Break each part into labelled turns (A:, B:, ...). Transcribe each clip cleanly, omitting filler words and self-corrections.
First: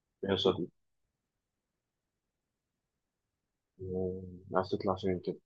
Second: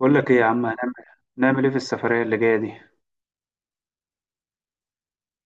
A: بقول لك
B: يا
A: ايه يا عم؟
B: صديقي،
A: نعمل ايه في السفرية اللي جاية دي؟
B: آه، عايز تطلع فين كده؟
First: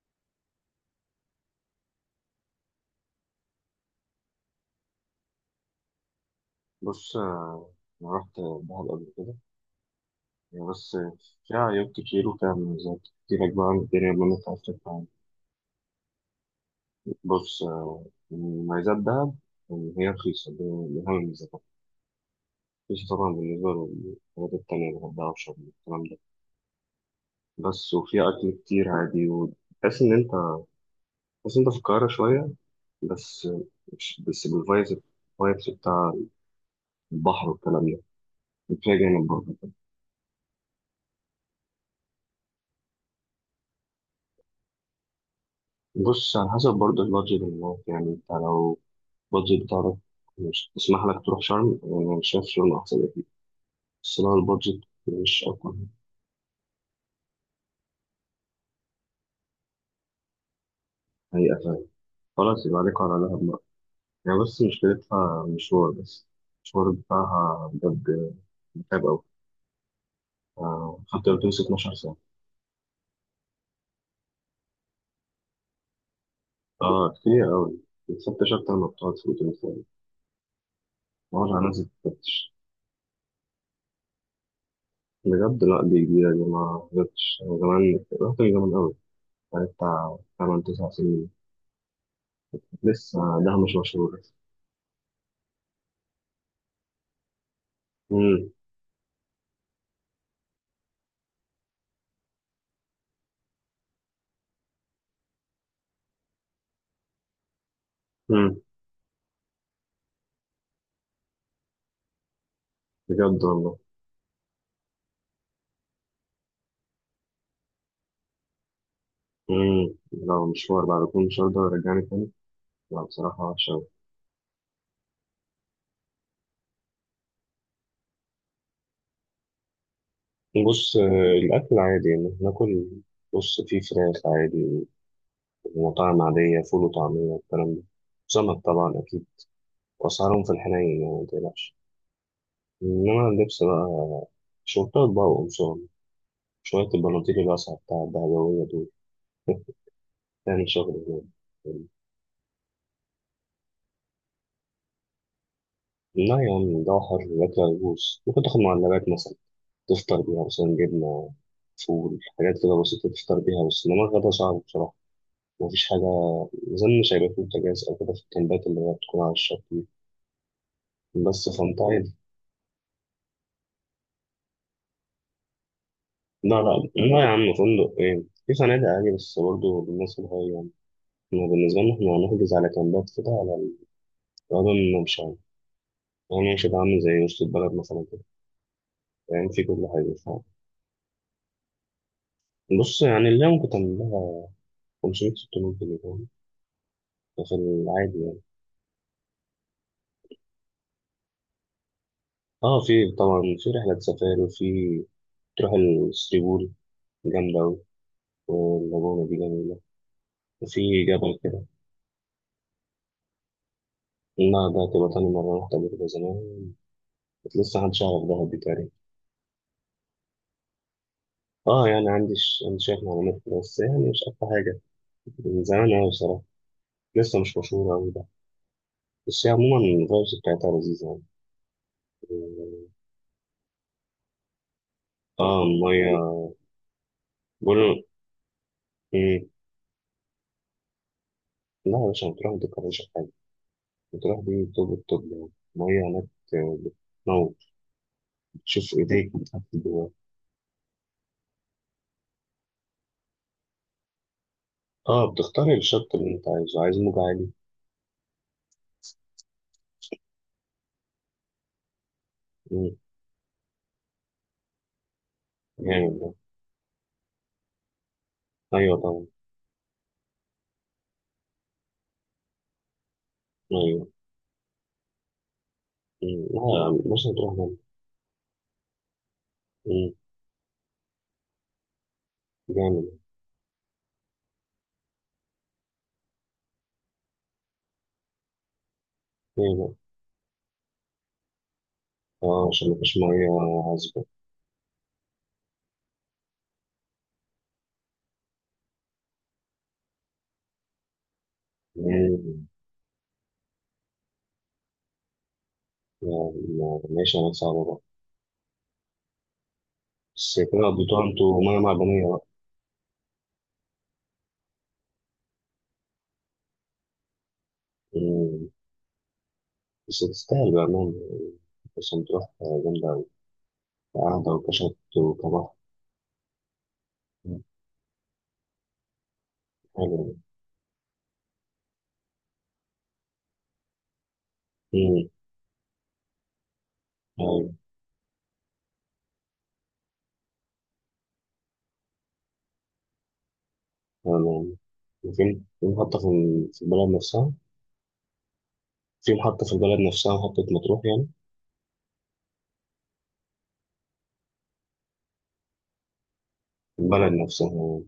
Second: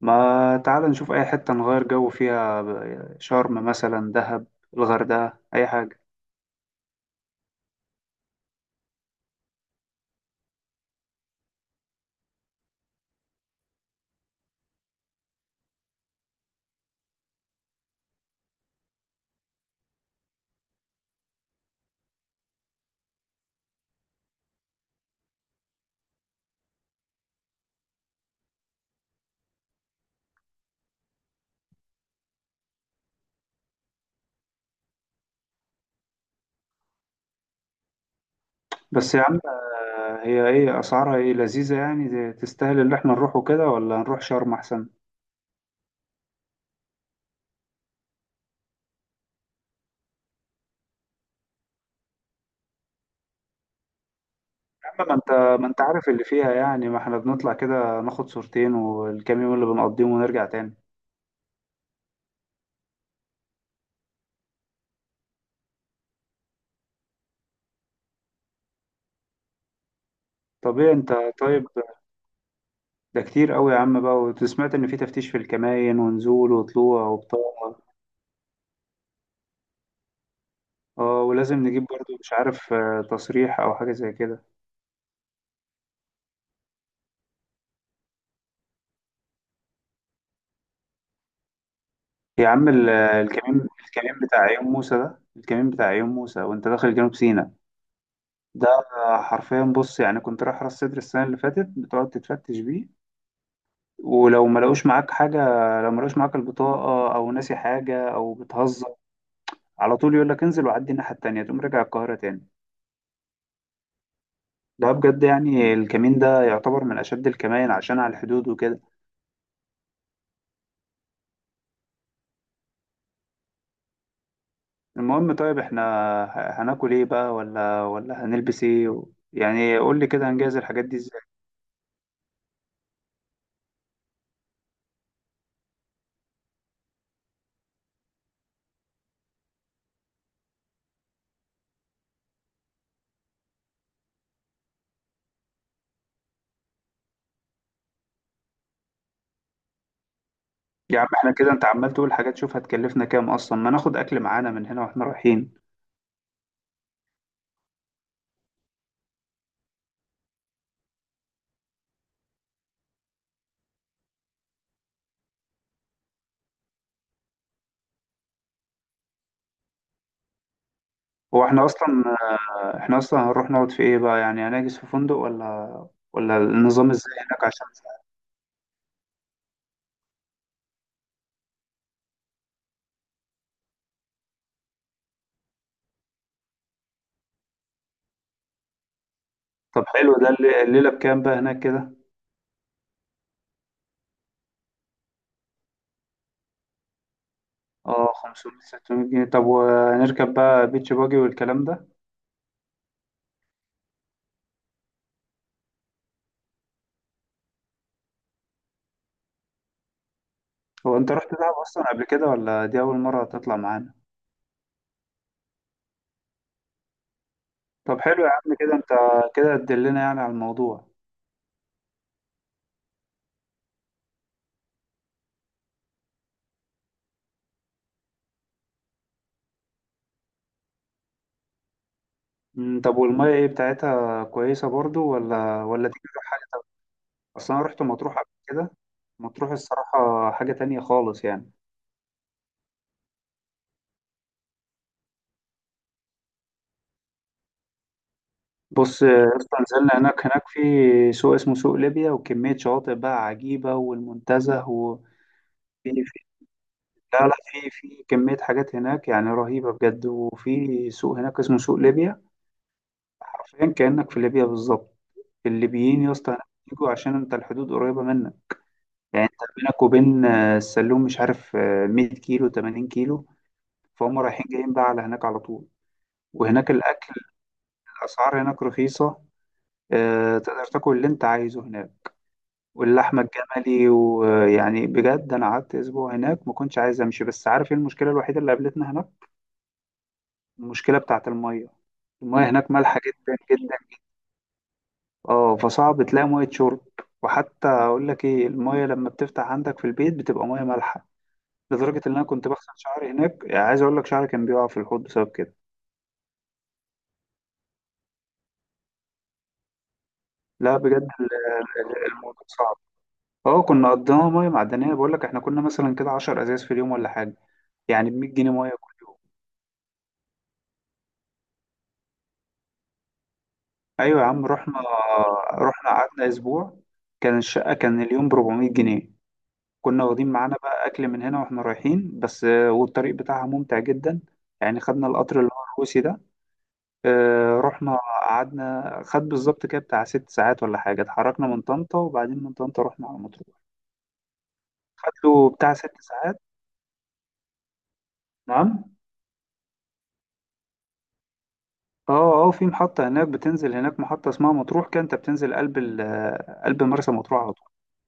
A: ما تعال نشوف اي حتة نغير جو فيها، شرم مثلا، دهب، الغردقة، اي حاجة.
B: بص، أنا رحت دهب قبل كده يعني. بس فيها عيوب كتير وفيها مميزات كتير أجمع عن الدنيا ما أنت عايز تطلع عنها. بص، مميزات دهب إن هي رخيصة، دي من أهم المميزات. رخيصة طبعا بالنسبة للحاجات التانية الغردقة وشرم والكلام ده. بس وفيها أكل كتير عادي وتحس إن أنت تحس إن أنت في القاهرة شوية، بس مش بس بالفايبس، الفايبس بتاع البحر والكلام ده، فيها
A: بس يا
B: جانب
A: عم،
B: برضه.
A: هي ايه اسعارها، ايه لذيذة يعني تستاهل اللي احنا نروحه كده، ولا نروح شرم احسن؟
B: بص على حسب برضه البادجت اللي معاك، يعني انت لو البادجت بتاعك مش تسمح لك تروح شرم، انا شايف شرم احسن اكيد. بس لو البادجت
A: يا عم ما انت
B: مش
A: ما
B: اقوى،
A: انت عارف اللي فيها يعني، ما احنا بنطلع كده، ناخد صورتين والكام يوم اللي بنقضيهم ونرجع تاني.
B: هي اتعب، خلاص يبقى عليك على دهب بقى. يعني بس مشكلتها مشوار، بس المشوار بتاعها بجد متعب أوي،
A: طب ايه انت
B: حتى لو بتمسك
A: طيب،
B: 12 ساعة.
A: ده كتير قوي يا عم بقى. وسمعت ان في تفتيش في الكماين ونزول وطلوع
B: اه
A: وبتاع.
B: كتير أوي، بتفتش أكتر ما بتقعد في الأوتيل فعلا.
A: اه،
B: معرفش، على
A: ولازم
B: ناس
A: نجيب برضو مش
B: بتفتش
A: عارف تصريح او حاجه زي كده.
B: بجد. لأ دي جديدة دي ما جبتش، أنا زمان رحت من زمان أوي، بقالي بتاع 8 9 سنين
A: يا عم
B: لسه،
A: الكمين
B: ده مش مشهور.
A: الكمين بتاع عيون موسى، ده الكمين بتاع عيون موسى وانت داخل جنوب سيناء.
B: امم
A: ده حرفيا بص، يعني كنت رايح راس سدر السنه اللي فاتت، بتقعد تتفتش بيه. ولو ما لقوش معاك حاجه، لو ما لقوش معاك البطاقه او ناسي حاجه او
B: امم.
A: بتهزر، على طول يقول لك انزل وعدي الناحيه التانيه، تقوم راجع القاهره تاني.
B: بجد والله.
A: ده بجد، يعني الكمين ده يعتبر من اشد الكمائن عشان على الحدود وكده.
B: امم، لو مشوار بعد كل مشوار ده ورجعني تاني، لا بصراحة وحشة أوي.
A: المهم طيب، احنا هناكل ايه بقى، ولا هنلبس ايه و يعني قول لي كده هنجهز الحاجات
B: بص،
A: دي ازاي.
B: الأكل عادي يعني ناكل. بص في فراخ عادي ومطاعم عادية، فول وطعمية والكلام ده، سمك طبعا أكيد. وأسعارهم في الحنين يعني متقلقش. إنما اللبس بقى، شورتات بقى وقمصان، شوية البناطيل الواسعة بتاع الدهبوية دول. تعمل
A: يا
B: شغل
A: عم
B: هناك.
A: احنا كده انت عمال تقول حاجات، شوف هتكلفنا كام اصلا؟ ما ناخد اكل معانا من هنا واحنا رايحين.
B: لا يا عم، ده حر الأكل هيبوظ. ممكن تاخد معلبات مثلا، تفطر بيها مثلا، جبنة، فول، حاجات كده بسيطة تفطر بيها. بس إنما الغدا صعب بصراحة، مفيش حاجة زي، مش هيبقى فيه بوتاجاز أو كده في الكامبات اللي هي بتكون على الشط دي.
A: هو
B: بس
A: احنا
B: فأنت
A: اصلا
B: عادي.
A: احنا اصلا هنروح نقعد في ايه بقى؟ يعني هنحجز في فندق، ولا
B: لا لا
A: النظام ازاي
B: لا يا عم،
A: هناك؟ عشان
B: فندق إيه! في فنادق عادي، بس برضه بالناس الهاي يعني. إحنا بالنسبة لنا هنحجز على كامبات كده، على الغدا والممشى يعني. يعني مش هيبقى عامل زي وسط البلد مثلا كده، يعني في
A: طب
B: كل حاجة،
A: حلو ده
B: فاهم.
A: الليله بكام بقى هناك كده؟
B: بص يعني اللي ممكن تعمل لها 500 600 جنيه، فاهم، ده في
A: اه،
B: العادي يعني.
A: 500 600 جنيه. طب وهنركب بقى بيتش باجي والكلام ده؟
B: اه في طبعا في رحلة سفاري، وفي تروح الثري بول، جامدة أوي، واللاجونة دي جميلة،
A: هو
B: وفي
A: انت رحت
B: جبل
A: دهب
B: كده.
A: اصلا قبل كده، ولا دي اول مره تطلع معانا؟
B: النهر ده، تبقى تاني مرة، رحت قبل كده زمان، كنت لسه محدش
A: طب
B: يعرف
A: حلو يا
B: دهب
A: عم،
B: دي
A: كده انت
B: تقريبا.
A: كده تدلنا يعني على الموضوع.
B: اه يعني عندي عندي شوية معلومات كده، بس يعني مش أكتر حاجة، من زمان أوي بصراحة، لسه مش مشهورة أوي ده. بس هي عموما الفايبس بتاعتها لذيذة يعني.
A: طب والمية ايه بتاعتها، كويسة برضو
B: اه
A: ولا دي
B: المية
A: كده حاجة تانية؟ اصل انا رحت
B: بقولوا
A: مطروح قبل كده.
B: إيه؟
A: مطروح الصراحة حاجة تانية خالص يعني.
B: لا يا باشا، بتروح ما تتكررش في حاجة، بتروح دي توب التوب يعني. المية هناك بتموت، شوف
A: بص
B: ايديك
A: يا اسطى،
B: بتاعت
A: نزلنا
B: جوه.
A: هناك، في سوق اسمه سوق ليبيا وكمية شواطئ بقى عجيبة، والمنتزه، وفي
B: اه بتختار الشط
A: في
B: اللي انت عايزه، عايز موج
A: لا لا،
B: عالي.
A: في كمية حاجات هناك يعني رهيبة بجد، وفي سوق هناك اسمه سوق ليبيا،
B: مم،
A: حرفيا كأنك في ليبيا بالظبط. الليبيين يا
B: جامد
A: اسطى
B: ده.
A: هناك بيجوا عشان انت الحدود قريبة منك.
B: ايوه طبعا.
A: يعني انت بينك وبين السلوم مش عارف، 100 كيلو، 80 كيلو،
B: ايوه.
A: فهم رايحين جايين بقى على هناك على طول.
B: مم،
A: وهناك
B: لا
A: الاكل،
B: مش هتروح ده.
A: الاسعار هناك رخيصه،
B: مم،
A: تقدر تاكل اللي انت عايزه هناك،
B: جامد ده.
A: واللحمه الجملي، ويعني بجد انا قعدت اسبوع هناك ما كنتش عايز امشي. بس عارف ايه المشكله الوحيده اللي قابلتنا هناك؟
B: ايه بقى؟
A: المشكله بتاعت الميه، الميه
B: اه
A: هناك
B: عشان
A: مالحه
B: مفيش
A: جدا
B: ميه
A: جدا.
B: عذبه.
A: اه، فصعب تلاقي ميه شرب، وحتى اقول لك ايه، الميه لما بتفتح عندك في البيت بتبقى ميه مالحه، لدرجة إن أنا كنت
B: مم،
A: بغسل شعري هناك، يعني عايز أقول لك شعري كان بيقع في الحوض بسبب كده.
B: لا، لا، ماشي، انا صعبه بقى. بس
A: لا
B: كده
A: بجد،
B: قضيتوها انتوا ميه معدنيه بقى.
A: الموضوع صعب. اه، كنا قضيناها مية معدنية، بقول لك احنا كنا مثلا كده 10 أزاز في اليوم ولا حاجة، يعني ب 100 جنيه
B: مم،
A: مية كل يوم.
B: بس تستاهل بقى. مم، بس هتروح، جامدة أوي،
A: أيوة يا عم،
B: قعدة
A: رحنا
B: وكشط وكبحر.
A: رحنا قعدنا أسبوع، كان
B: مم.
A: الشقة كان اليوم ب 400 جنيه. كنا
B: حلو
A: واخدين
B: ده.
A: معانا بقى أكل من هنا وإحنا رايحين، بس والطريق بتاعها ممتع جدا. يعني خدنا
B: مم،
A: القطر اللي هو الروسي ده،
B: أيوة.
A: رحنا قعدنا، خد بالظبط كده بتاع 6 ساعات ولا حاجة. اتحركنا من طنطا، وبعدين من طنطا رحنا على مطروح،
B: تمام.
A: خد له
B: وفين
A: بتاع ست
B: فين حتى، في
A: ساعات
B: في البلد نفسها؟
A: نعم.
B: في محطة، في البلد نفسها، محطة مطروح يعني؟
A: اه، اه، في محطة هناك بتنزل، هناك محطة اسمها مطروح، كده انت بتنزل قلب ال آه، قلب
B: في
A: مرسى
B: البلد
A: مطروح على طول.
B: نفسها يعني.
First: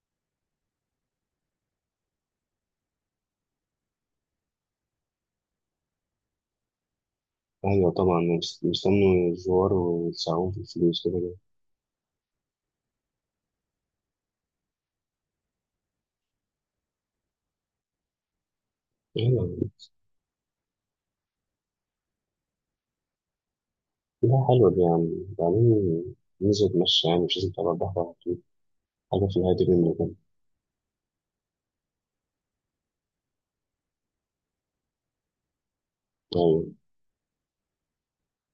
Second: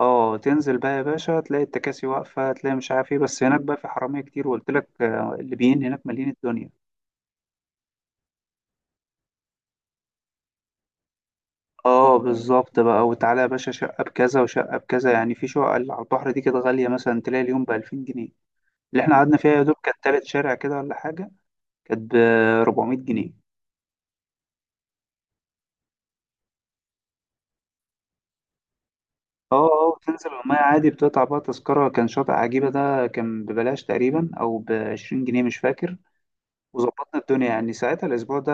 A: اه، تنزل بقى يا باشا تلاقي التكاسي واقفة، تلاقي مش عارف ايه، بس هناك بقى في حرامية كتير، وقلت لك، الليبيين هناك مالين الدنيا.
B: أيوة طبعا، مستني الزوار ويدفعوهم في الفلوس كده كده.
A: اه، بالظبط بقى، وتعالى يا باشا شقة بكذا وشقة بكذا، يعني في شقة اللي على البحر دي كده غالية، مثلا تلاقي اليوم ب 2000 جنيه، اللي احنا قعدنا فيها
B: أيوة.
A: يا دوب كانت تالت شارع كده ولا حاجة، كانت ب 400 جنيه.
B: لا حلوة دي، يعني بعدين ننزل نتمشى، يعني مش لازم تبقى البحر على طول، حاجة في
A: اه،
B: الهادي منه
A: اه،
B: كده.
A: بتنزل المية عادي، بتقطع بقى تذكرة، كان شاطئ عجيبة ده كان ببلاش تقريبا أو ب 20 جنيه، مش فاكر.
B: أيوة.
A: وظبطنا الدنيا يعني ساعتها الأسبوع ده،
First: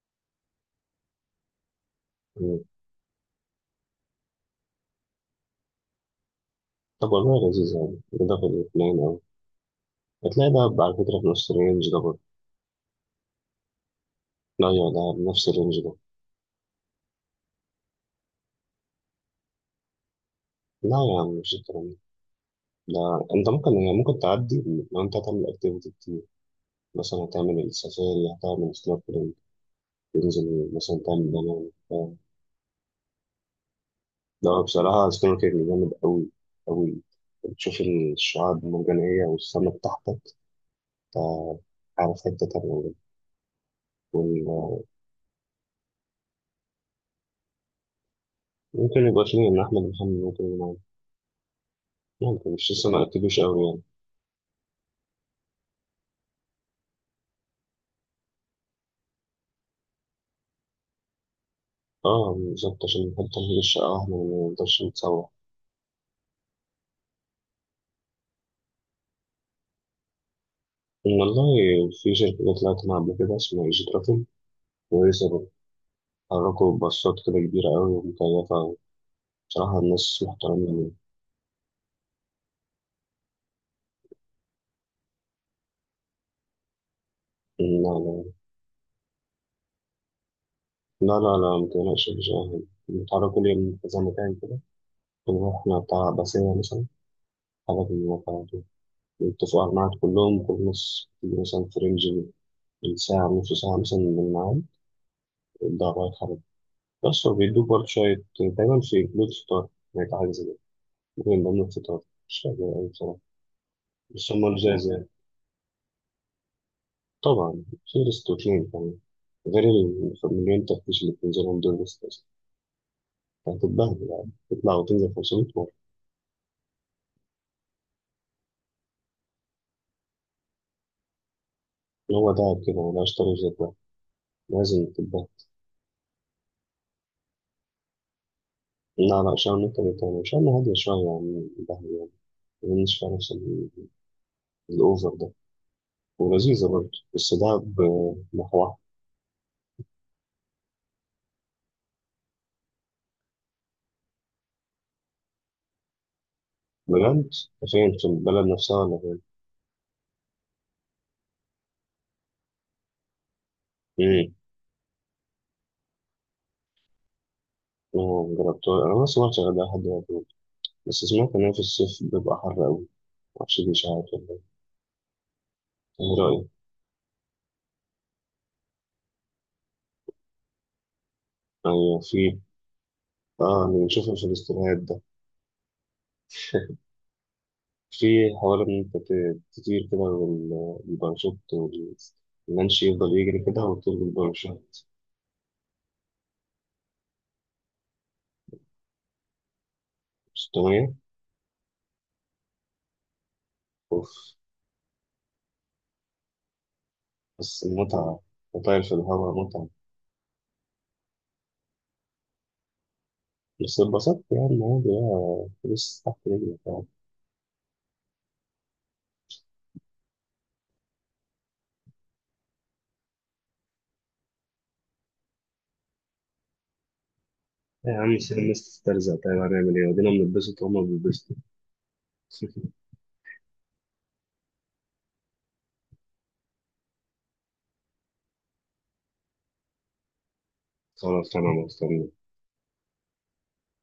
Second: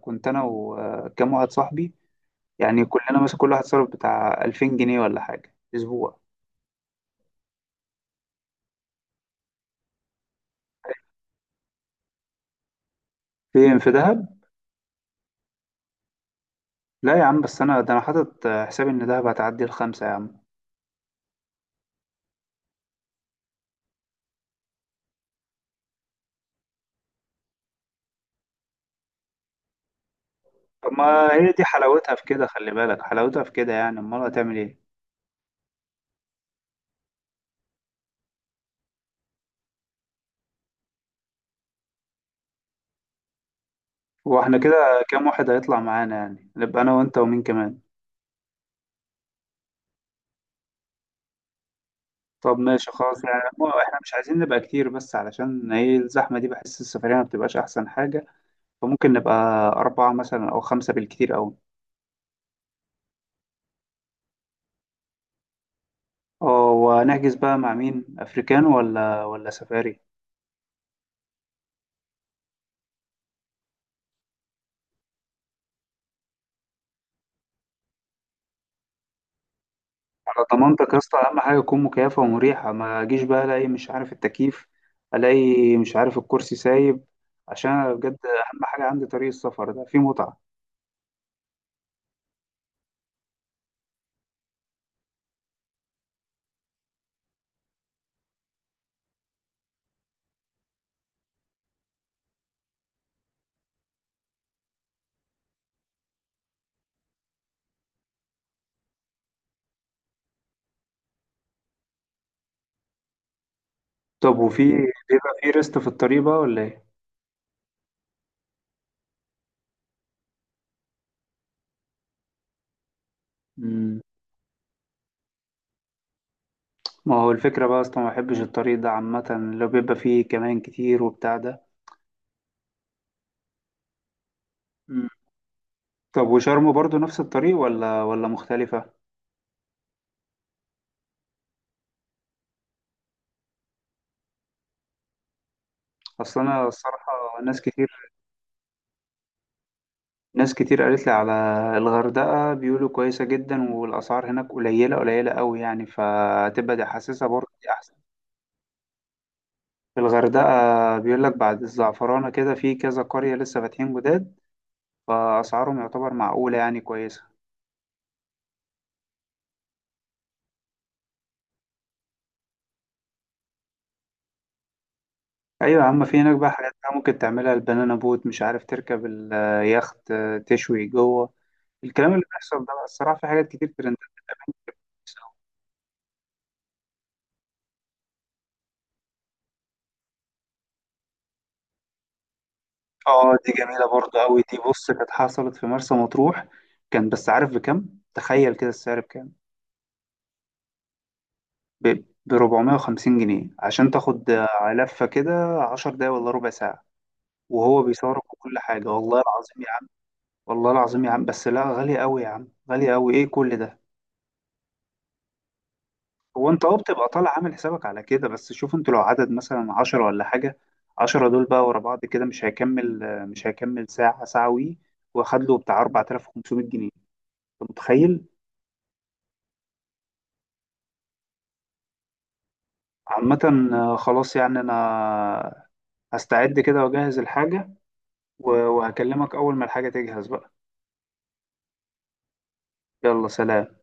A: كنت أنا وكام واحد صاحبي،
B: أيوة.
A: يعني كلنا مثلا كل واحد صرف بتاع 2000 جنيه ولا حاجة في أسبوع.
B: طب والله لذيذ، يعني ده في الاثنين أوي. هتلاقي دهب على فكرة في نفس الرينج ده برضه.
A: فين، في دهب؟
B: لا يا دهب، نفس الرينج ده.
A: لا يا عم، بس أنا ده أنا حاطط حسابي إن دهب هتعدي الخمسة يا عم.
B: لا يا عم مش الكلام ده، لا انت ممكن يعني ممكن تعدي، لو انت هتعمل اكتيفيتي كتير، مثلا هتعمل السفاري، هتعمل سنوركلينج، تنزل
A: طب
B: مثلا تعمل
A: ما هي دي
B: دايفنج بتاع.
A: حلاوتها في كده، خلي بالك حلاوتها في كده، يعني أمال هتعمل
B: لا
A: إيه؟
B: بصراحة سنوركلينج جامد أوي أوي، بتشوف الشعاب المرجانية والسمك تحتك، أنت عارف حتة تانية بجد.
A: هو احنا
B: وال-
A: كده كام واحد هيطلع معانا؟ يعني نبقى انا وانت ومين كمان؟
B: ممكن يبقى فيه، إن أحمد محمد ممكن يلعب، ممكن،
A: طب
B: مش لسه
A: ماشي
B: ما
A: خلاص
B: أكدوش
A: يعني،
B: أوي يعني.
A: احنا مش عايزين نبقى كتير بس، علشان ايه الزحمة دي بحس السفرية ما بتبقاش احسن حاجة. فممكن نبقى اربعة مثلا او خمسة بالكتير اوي.
B: اه بالظبط، عشان نحط تمهيد الشقة واحنا ما نقدرش نتسوح.
A: اه، وهنحجز بقى مع مين، افريكان ولا سفاري؟
B: إن والله في شركة جت طلعت معاها قبل كده اسمها إيجي ترافل، كويسة برضه، حركوا باصات كده كبيرة أوي ومكيفة أوي. بصراحة الناس
A: على
B: محترمين يعني.
A: ضمانتك يا اسطى، اهم حاجة تكون مكيفة ومريحة، ما اجيش بقى الاقي مش عارف التكييف، الاقي مش عارف الكرسي سايب، عشان
B: لا
A: أنا بجد
B: لا
A: اهم حاجة عندي طريق السفر ده فيه متعة.
B: لا لا، متقلقش، مش أهم. نتعرف كل يوم في كذا مكان كده، ونروحنا بتاع باسية مثلا، حاجة في الموقع دي، نتفق على الميعاد كلهم، كل نص مثلا في رينج الساعة، نص ساعة مثلا من الميعاد ده، رايح حاجة. بس هو بيدوك برضه شوية، دايما في جلود فطار، يعني حاجة زي كده، ممكن من ضمن الفطار، مش فاكر أوي بصراحة، بس
A: طب
B: هما
A: وفي،
B: لزاز يعني.
A: بيبقى في ريست في الطريق بقى ولا ايه؟
B: طبعا في ريستوتين كمان، غير المليون تفتيش اللي بتنزلهم دول. بس
A: مم.
B: هتتبهدل، يعني تطلع وتنزل 500.
A: ما هو الفكرة بقى أصلا ما بحبش الطريق ده عامة، لو بيبقى فيه كمان كتير وبتاع ده.
B: هو تعب كده ولا اشتري في ده، لازم
A: مم.
B: تبقى.
A: طب وشرم برضو نفس الطريق، ولا مختلفة؟
B: لا لا، شعر نكتة تاني، شعر هادية شوية يعني ده، يعني مش فيها نفس الأوفر ده،
A: أصل
B: ولذيذة
A: أنا
B: برضه
A: الصراحة،
B: بس ده
A: ناس كتير
B: بمحوها.
A: ناس كتير قالت لي على الغردقة، بيقولوا كويسة جدا، والأسعار هناك قليلة قليلة أوي يعني، فتبقى دي حاسسها
B: بجد؟
A: برضه دي
B: فين،
A: أحسن.
B: في البلد نفسها ولا فين؟
A: في الغردقة بيقول لك بعد الزعفرانة كده في كذا قرية لسه فاتحين
B: امم.
A: جداد، فأسعارهم يعتبر معقولة يعني كويسة.
B: أنا مجربتها، أنا ما سمعتش غير ده لحد دلوقتي، بس سمعت إن هي في الصيف بيبقى حر أوي، معرفش دي إشاعات ولا إيه.
A: ايوه يا عم،
B: إيه
A: في هناك
B: رأيك؟
A: بقى حاجات بقى ممكن تعملها، البنانا بوت، مش عارف، تركب اليخت، تشوي جوه،
B: أيوة
A: الكلام اللي
B: في.
A: بيحصل ده بقى الصراحه، في حاجات
B: آه
A: كتير
B: اللي
A: ترند.
B: بنشوفه في الاستوريات ده، في حوار إن أنت تطير كده والباراشوت واللانش يفضل
A: اه،
B: يجري
A: دي
B: كده
A: جميله
B: وتطير
A: برضه قوي دي،
B: بالباراشوت.
A: بص كانت حصلت في مرسى مطروح. كان بس عارف بكام؟ تخيل كده السعر بكام؟
B: مش طبيعي.
A: ب ب 450 جنيه عشان
B: أوف.
A: تاخد، لفه كده 10 دقايق ولا ربع ساعه،
B: بس
A: وهو
B: المتعة،
A: بيصورك وكل
B: وطاير
A: حاجه،
B: في
A: والله
B: الهواء
A: العظيم
B: متعة.
A: يا عم. والله العظيم يا عم، بس لا غالي قوي يا عم، غالي قوي ايه كل ده؟
B: بس اتبسطت يعني عادي بقى، فلوس تحت
A: هو
B: رجلك
A: انت اه
B: يعني.
A: بتبقى طالع عامل حسابك على كده، بس شوف انتوا لو عدد مثلا عشرة ولا حاجة، عشرة دول بقى ورا بعض كده مش هيكمل ساعة، ساعة وي، واخد له بتاع 4500 جنيه، انت
B: إيه يا عم،
A: متخيل؟
B: سيب الناس تسترزق، طيب هنعمل إيه؟ ودينا بنتبسط وهما بيتبسطوا.
A: عامة، خلاص يعني انا هستعد كده واجهز الحاجة، وهكلمك اول ما الحاجة تجهز بقى.
B: خلاص أنا مستني.
A: يلا سلام.